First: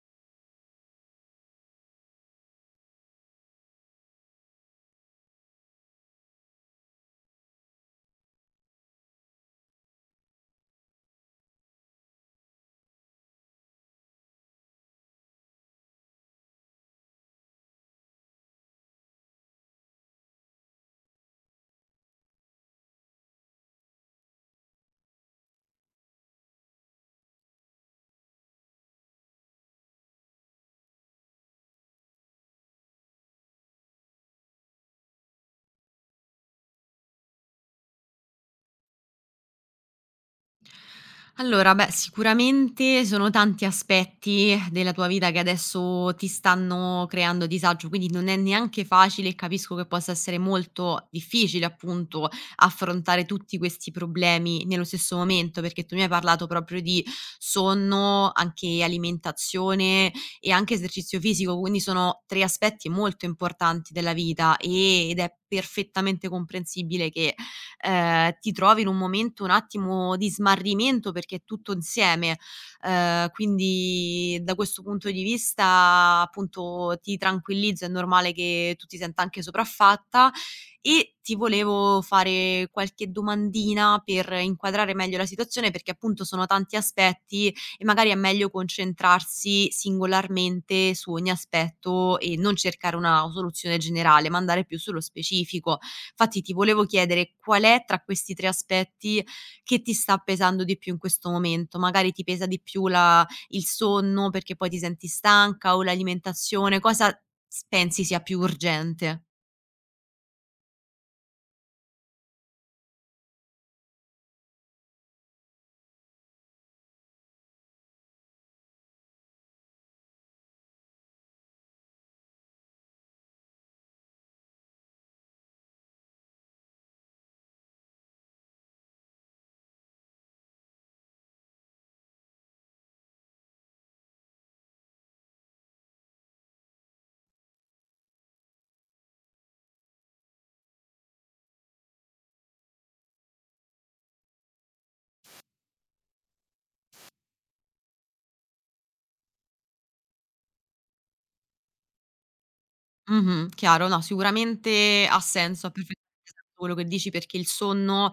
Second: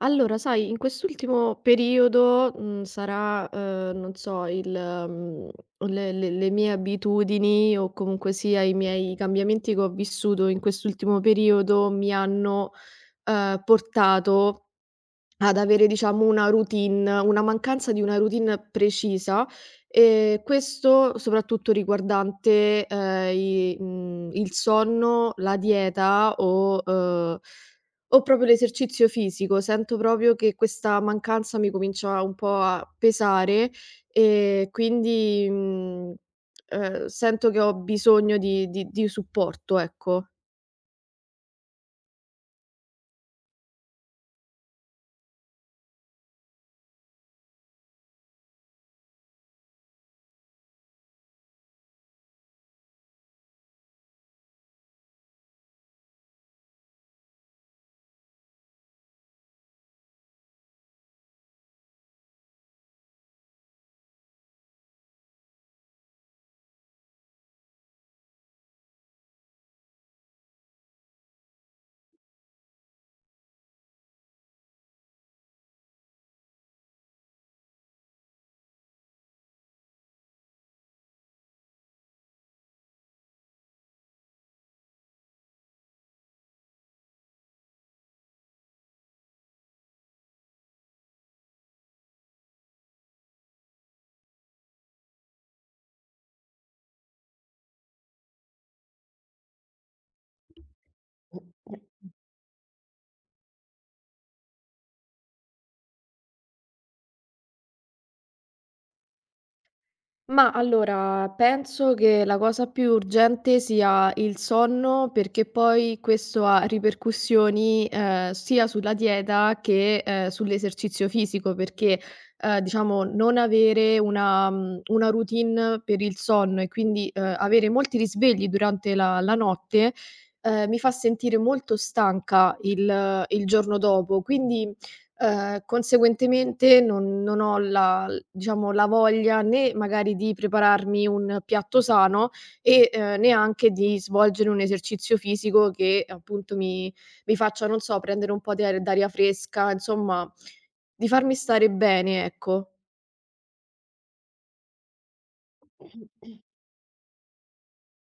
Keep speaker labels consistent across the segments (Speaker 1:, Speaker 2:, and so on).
Speaker 1: Allora, sai, in quest'ultimo periodo, sarà, non so, le mie abitudini o comunque sia i miei cambiamenti che ho vissuto in quest'ultimo periodo mi hanno, portato ad avere diciamo una routine, una mancanza di una routine precisa, questo soprattutto riguardante, il sonno, la dieta o proprio l'esercizio fisico. Sento proprio che questa mancanza mi comincia un po' a pesare e quindi, sento che ho bisogno di supporto, ecco.
Speaker 2: Allora, beh, sicuramente sono tanti aspetti della tua vita che adesso ti stanno creando disagio, quindi non è neanche facile e capisco che possa essere molto difficile, appunto, affrontare tutti questi problemi nello stesso momento, perché tu mi hai parlato proprio di sonno, anche alimentazione e anche esercizio fisico, quindi sono tre aspetti molto importanti della vita ed è perfettamente comprensibile che ti trovi in un momento un attimo di smarrimento perché è tutto insieme. Quindi da questo punto di vista, appunto, ti tranquillizzo, è normale che tu ti senta anche sopraffatta. E ti volevo fare qualche domandina per inquadrare meglio la situazione, perché appunto sono tanti aspetti e magari è meglio concentrarsi singolarmente su ogni aspetto e non cercare una soluzione generale, ma andare più sullo specifico. Infatti ti volevo chiedere qual è tra questi 3 aspetti che ti sta pesando di più in questo momento? Magari ti pesa di più la il sonno perché poi ti senti stanca o l'alimentazione, cosa s pensi sia più urgente?
Speaker 1: Ma allora, penso che la cosa più urgente sia il sonno, perché poi questo ha ripercussioni, sia sulla dieta che, sull'esercizio fisico, perché, diciamo non avere una routine per il sonno e quindi, avere molti risvegli durante la notte, mi fa sentire molto stanca il giorno dopo. Quindi, conseguentemente non ho la l diciamo la voglia né magari di prepararmi un piatto sano e, neanche di svolgere un esercizio fisico che appunto mi faccia, non so, prendere un po' di aer d'aria fresca, insomma di farmi stare bene, ecco.
Speaker 2: Mh-mh, chiaro. No, sicuramente ha senso, ha perfettamente senso quello che dici, perché il sonno,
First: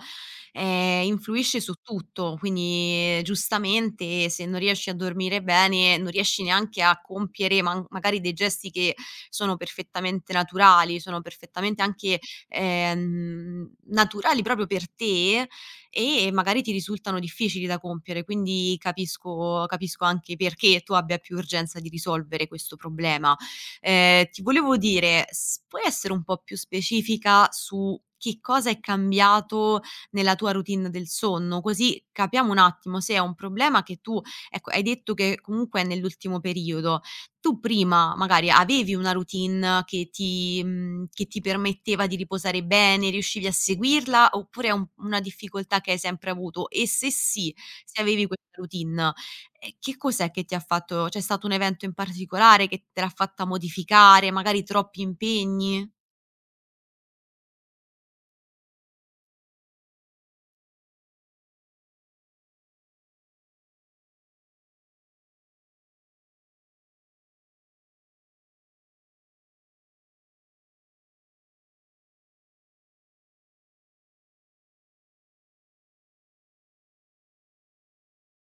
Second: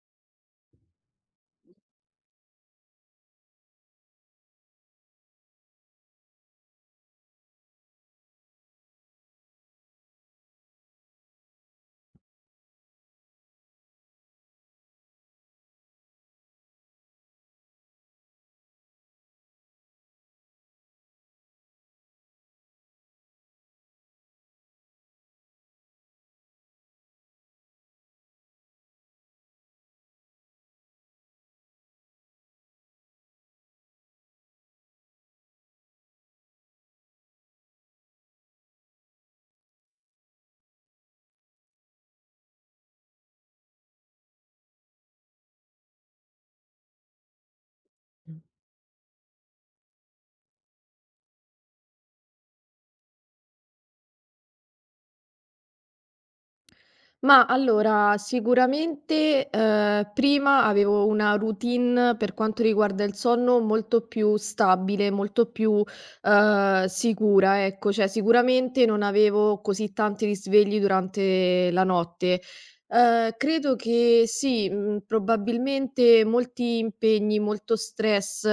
Speaker 2: influisce su tutto, quindi giustamente se non riesci a dormire bene, non riesci neanche a compiere man magari dei gesti che sono perfettamente naturali, sono perfettamente anche, naturali proprio per te e magari ti risultano difficili da compiere, quindi capisco anche perché tu abbia più urgenza di risolvere questo problema. Ti volevo dire, s puoi essere un po' più specifica su che cosa è cambiato nella tua routine del sonno? Così capiamo un attimo se è un problema che tu ecco, hai detto che comunque è nell'ultimo periodo. Tu prima magari avevi una routine che ti permetteva di riposare bene, riuscivi a seguirla, oppure è un una difficoltà che hai sempre avuto? E se sì, se avevi questa routine e che cos'è che ti ha fatto c'è stato un evento in particolare che te l'ha fatta modificare, magari troppi impegni?
Speaker 1: Ma allora, sicuramente, prima avevo una routine per quanto riguarda il sonno molto più stabile, molto più, sicura, ecco. Cioè, sicuramente non avevo così tanti risvegli durante la notte. Credo che sì, probabilmente molti impegni, molto stress,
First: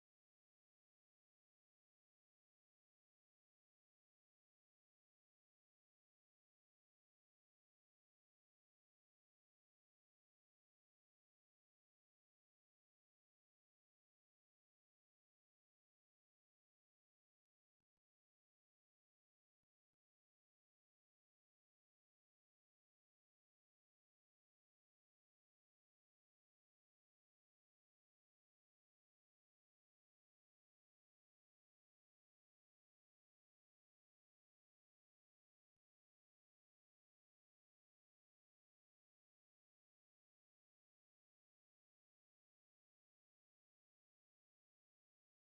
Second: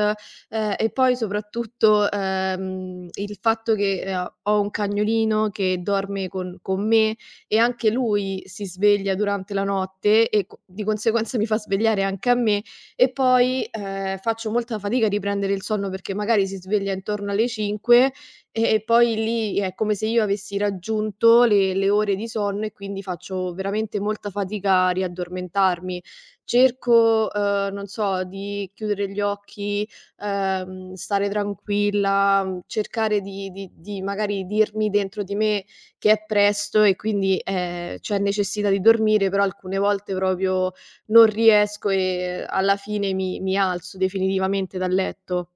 Speaker 1: e poi soprattutto, il fatto che, ho un cagnolino che dorme con me, e anche lui si sveglia durante la notte e co di conseguenza mi fa svegliare anche a me e poi, faccio molta fatica a riprendere il sonno perché magari si sveglia intorno alle 5 e poi lì è come se io avessi raggiunto le ore di sonno e quindi faccio veramente molta fatica a riaddormentarmi. Cerco, non so, di chiudere gli occhi, stare tranquilla, cercare di magari dirmi dentro di me che è presto e quindi, c'è necessità di dormire, però alcune volte proprio non riesco e alla fine mi alzo definitivamente dal letto.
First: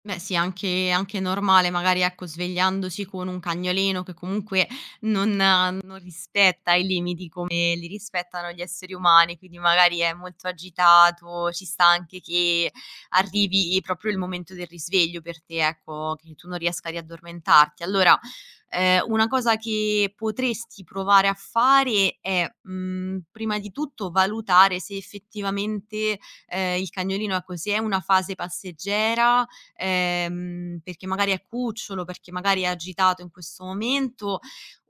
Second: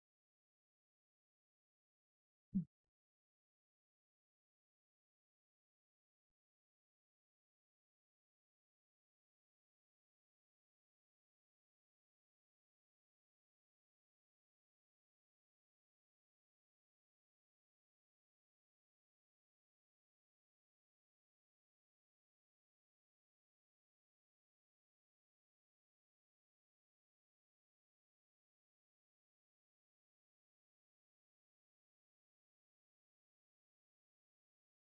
Speaker 2: Beh sì, anche normale, magari ecco, svegliandosi con un cagnolino che comunque non rispetta i limiti come li rispettano gli esseri umani, quindi magari è molto agitato, ci sta anche che arrivi proprio il momento del risveglio per te, ecco, che tu non riesca a riaddormentarti. Allora, una cosa che potresti provare a fare è, mhmm, prima di tutto valutare se effettivamente, il cagnolino, ecco, se è una fase passeggera, perché magari è cucciolo, perché magari è agitato in questo momento,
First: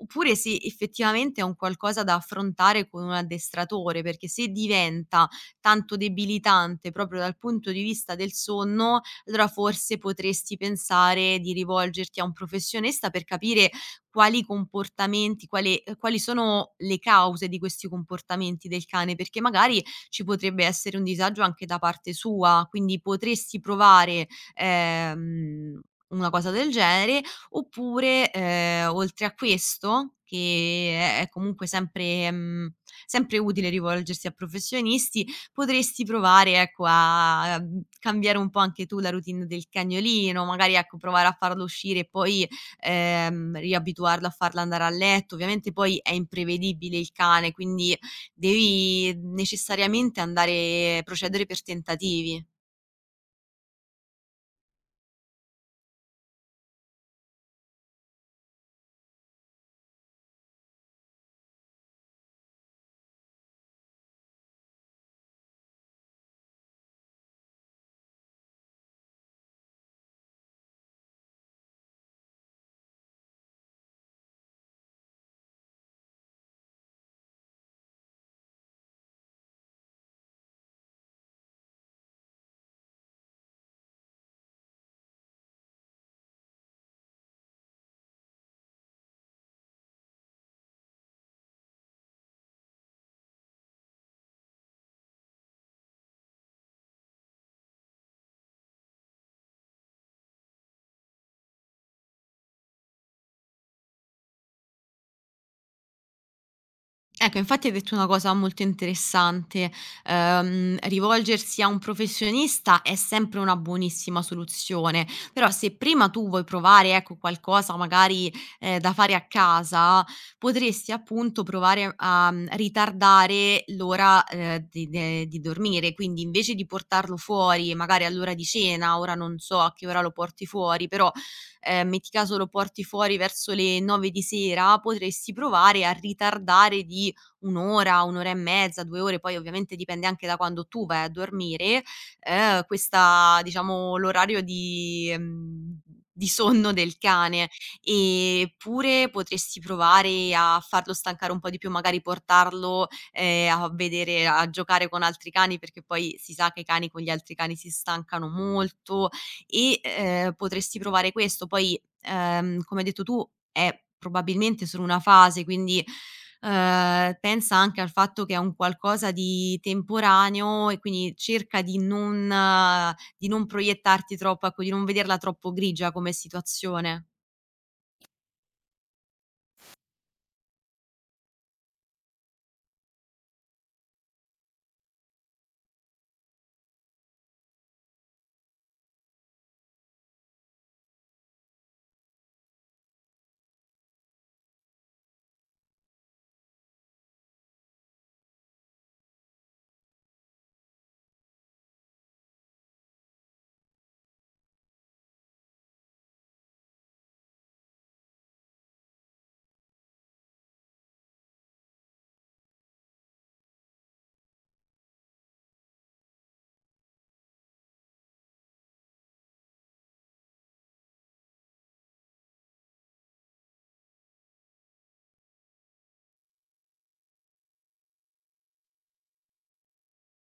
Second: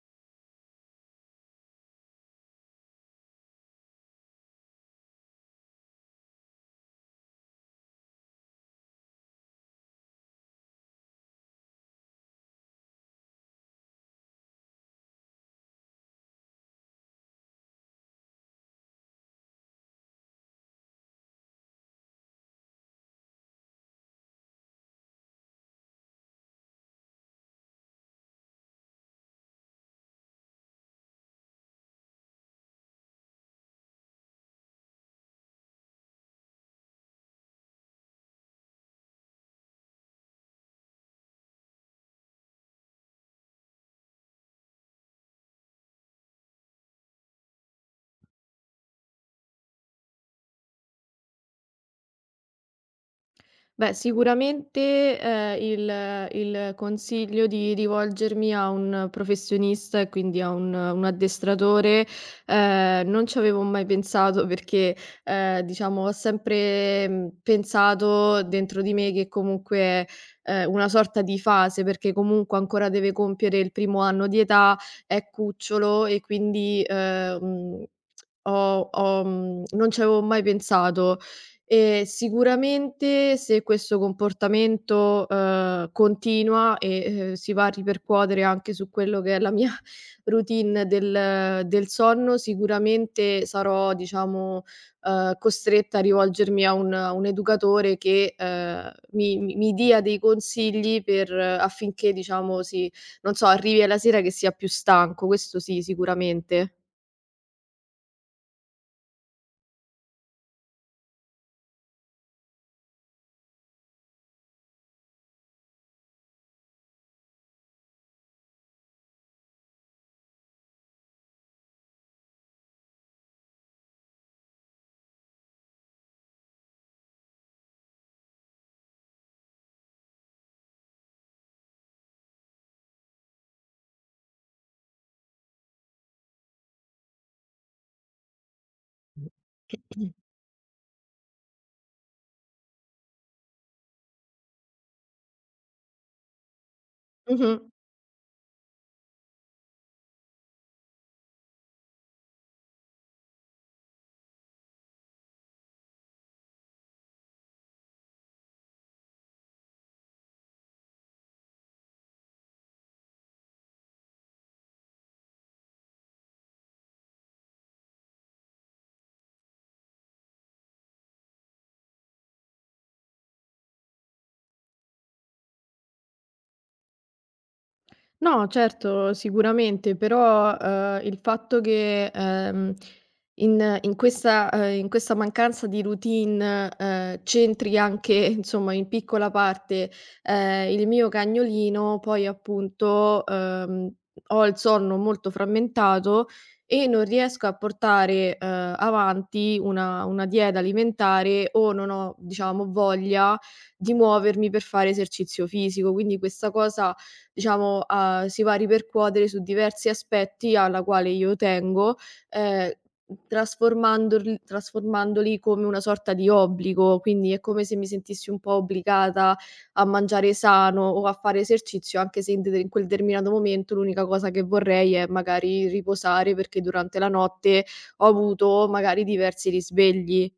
Speaker 2: oppure se effettivamente è un qualcosa da affrontare con un addestratore, perché se diventa tanto debilitante proprio dal punto di vista del sonno, allora forse potresti pensare di rivolgerti a un professionista per capire quali comportamenti, quali, quali sono le cause di questi comportamenti del cane, perché magari ci potrebbe essere un disagio anche da parte sua, quindi potresti provare ehm, una cosa del genere, oppure, oltre a questo, che è comunque sempre mhmm, sempre utile rivolgersi a professionisti, potresti provare, ecco, a mhmm, cambiare un po' anche tu la routine del cagnolino, magari, ecco, provare a farlo uscire e poi, riabituarlo a farla andare a letto. Ovviamente poi è imprevedibile il cane, quindi devi necessariamente andare procedere per tentativi.
Speaker 1: Beh, sicuramente, il consiglio di rivolgermi a un professionista e quindi a un addestratore, non ci avevo mai pensato perché, diciamo ho sempre, pensato dentro di me che comunque, una sorta di fase, perché comunque ancora deve compiere il primo anno di età, è cucciolo e quindi, non ci avevo mai pensato. Sicuramente se questo comportamento, continua e, si va a ripercuotere anche su quello che è la mia routine del sonno, sicuramente sarò diciamo, costretta a rivolgermi a un educatore che, mi dia dei consigli per, affinché diciamo si, non so, arrivi alla sera che sia più stanco, questo sì, sicuramente.
Speaker 2: Ecco, infatti hai detto una cosa molto interessante, rivolgersi a un professionista è sempre una buonissima soluzione, però se prima tu vuoi provare, ecco, qualcosa magari, da fare a casa, potresti appunto provare a, mhmm, ritardare l'ora, di de di dormire, quindi invece di portarlo fuori magari all'ora di cena, ora non so a che ora lo porti fuori, però, metti caso lo porti fuori verso le 9 di sera, potresti provare a ritardare di 1 ora, 1 ora e mezza, 2 ore, poi ovviamente dipende anche da quando tu vai a dormire, questa diciamo l'orario di mhmm, di sonno del cane.
Speaker 1: Mh-mh.
Speaker 2: Eppure potresti provare a farlo stancare un po' di più, magari portarlo, a vedere a giocare con altri cani, perché poi si sa che i cani con gli altri cani si stancano molto e, potresti provare questo. Poi, come hai detto tu è probabilmente solo una fase, quindi, pensa anche al fatto che è un qualcosa di temporaneo e quindi cerca di non proiettarti troppo, ecco, di non vederla troppo grigia come situazione.
Speaker 1: No, certo, sicuramente, però, il fatto che, in questa mancanza di routine, c'entri anche, insomma, in piccola parte, il mio cagnolino, poi appunto, ho il sonno molto frammentato e non riesco a portare, avanti una dieta alimentare o non ho, diciamo, voglia di muovermi per fare esercizio fisico. Quindi questa cosa diciamo, si va a ripercuotere su diversi aspetti alla quale io tengo, ehm, trasformandorl trasformandoli come una sorta di obbligo, quindi è come se mi sentissi un po' obbligata a mangiare sano o a fare esercizio, anche se in quel determinato momento l'unica cosa che vorrei è magari riposare perché durante la notte ho avuto magari diversi risvegli.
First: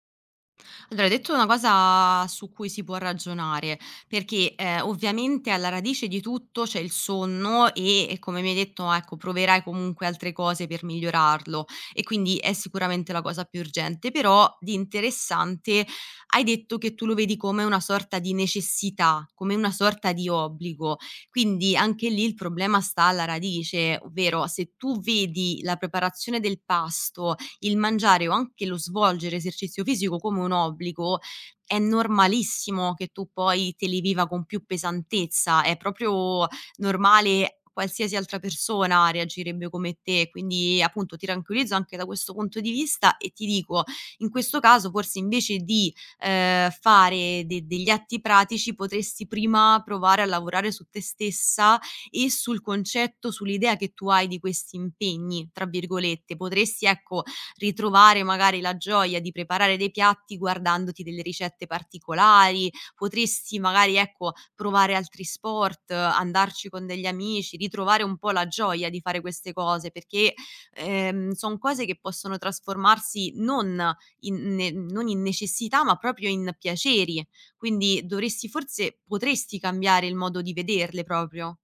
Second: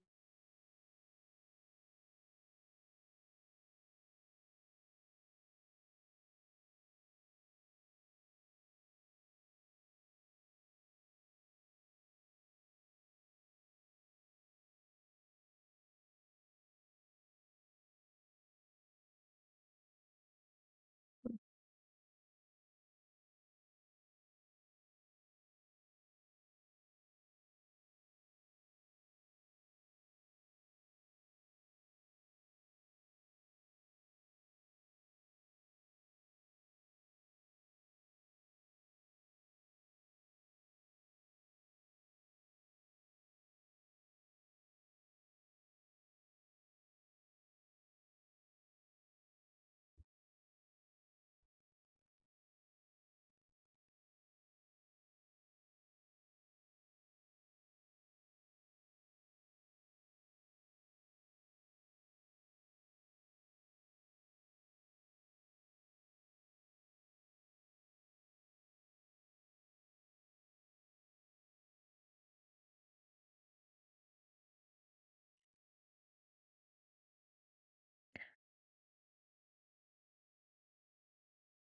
Speaker 2: Allora, hai detto una cosa su cui si può ragionare, perché, ovviamente alla radice di tutto c'è il sonno e come mi hai detto, ecco, proverai comunque altre cose per migliorarlo e quindi è sicuramente la cosa più urgente. Però di interessante hai detto che tu lo vedi come una sorta di necessità, come una sorta di obbligo. Quindi anche lì il problema sta alla radice, ovvero se tu vedi la preparazione del pasto il mangiare o anche lo svolgere esercizio fisico come un obbligo, è normalissimo che tu poi te li viva con più pesantezza, è proprio normale, qualsiasi altra persona reagirebbe come te, quindi appunto ti tranquillizzo anche da questo punto di vista e ti dico, in questo caso forse invece di, fare de degli atti pratici potresti prima provare a lavorare su te stessa e sul concetto, sull'idea che tu hai di questi "impegni", tra virgolette. Potresti ecco, ritrovare magari la gioia di preparare dei piatti guardandoti delle ricette particolari, potresti magari, ecco, provare altri sport, andarci con degli amici, ritrovare un po' la gioia di fare queste cose, perché, son cose che possono trasformarsi non in ne non in necessità, ma proprio in piaceri. Quindi dovresti forse potresti cambiare il modo di vederle proprio.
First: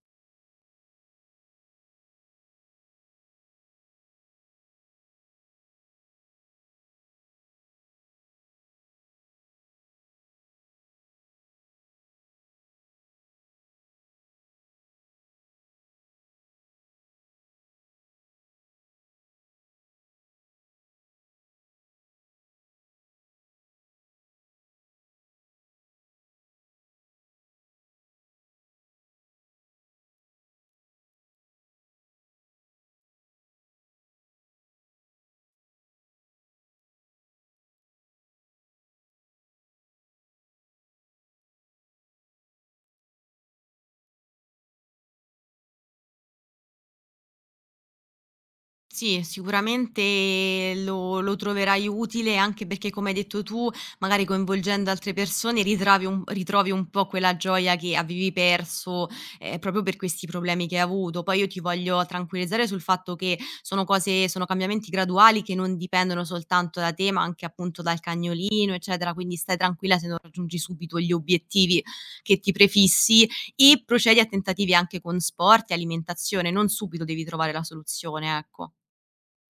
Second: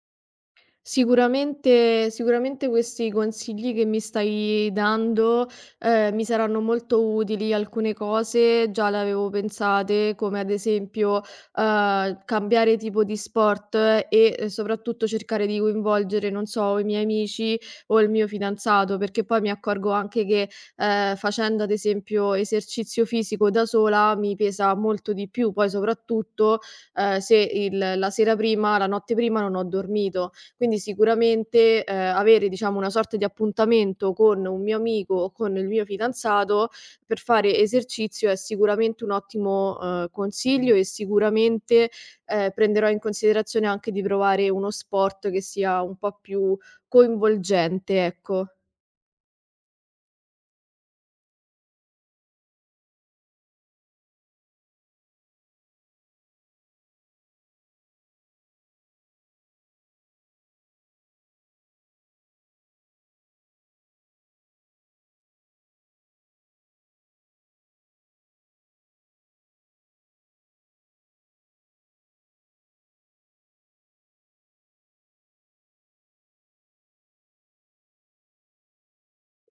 Speaker 1: Sicuramente, sicuramente questi consigli che mi stai dando, mi saranno molto utili. Alcune cose già le avevo pensate, come ad esempio, cambiare tipo di sport, e, soprattutto cercare di coinvolgere, non so, i miei amici o il mio fidanzato, perché poi mi accorgo anche che, facendo ad esempio esercizio fisico da sola mi pesa molto di più, poi soprattutto, se il la sera prima, la notte prima non ho dormito. Quindi sicuramente, avere diciamo una sorta di appuntamento con un mio amico o con il mio fidanzato per fare esercizio è sicuramente un ottimo, consiglio e sicuramente, prenderò in considerazione anche di provare uno sport che sia un po' più coinvolgente, ecco.
Speaker 2: Sì, sicuramente lo troverai utile, anche perché come hai detto tu, magari coinvolgendo altre persone ritravi un ritrovi un po' quella gioia che avevi perso, proprio per questi problemi che hai avuto. Poi io ti voglio tranquillizzare sul fatto che sono cambiamenti graduali che non dipendono soltanto da te, ma anche appunto dal cagnolino, eccetera, quindi stai tranquilla se non raggiungi subito gli obiettivi che ti prefissi e procedi a tentativi anche con sport e alimentazione, non subito devi trovare la soluzione, ecco.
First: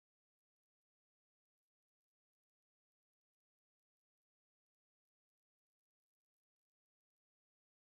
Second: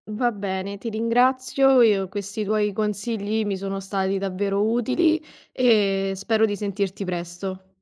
Speaker 1: Va bene, ti ringrazio, io questi tuoi consigli mi sono stati davvero utili e spero di sentirti presto.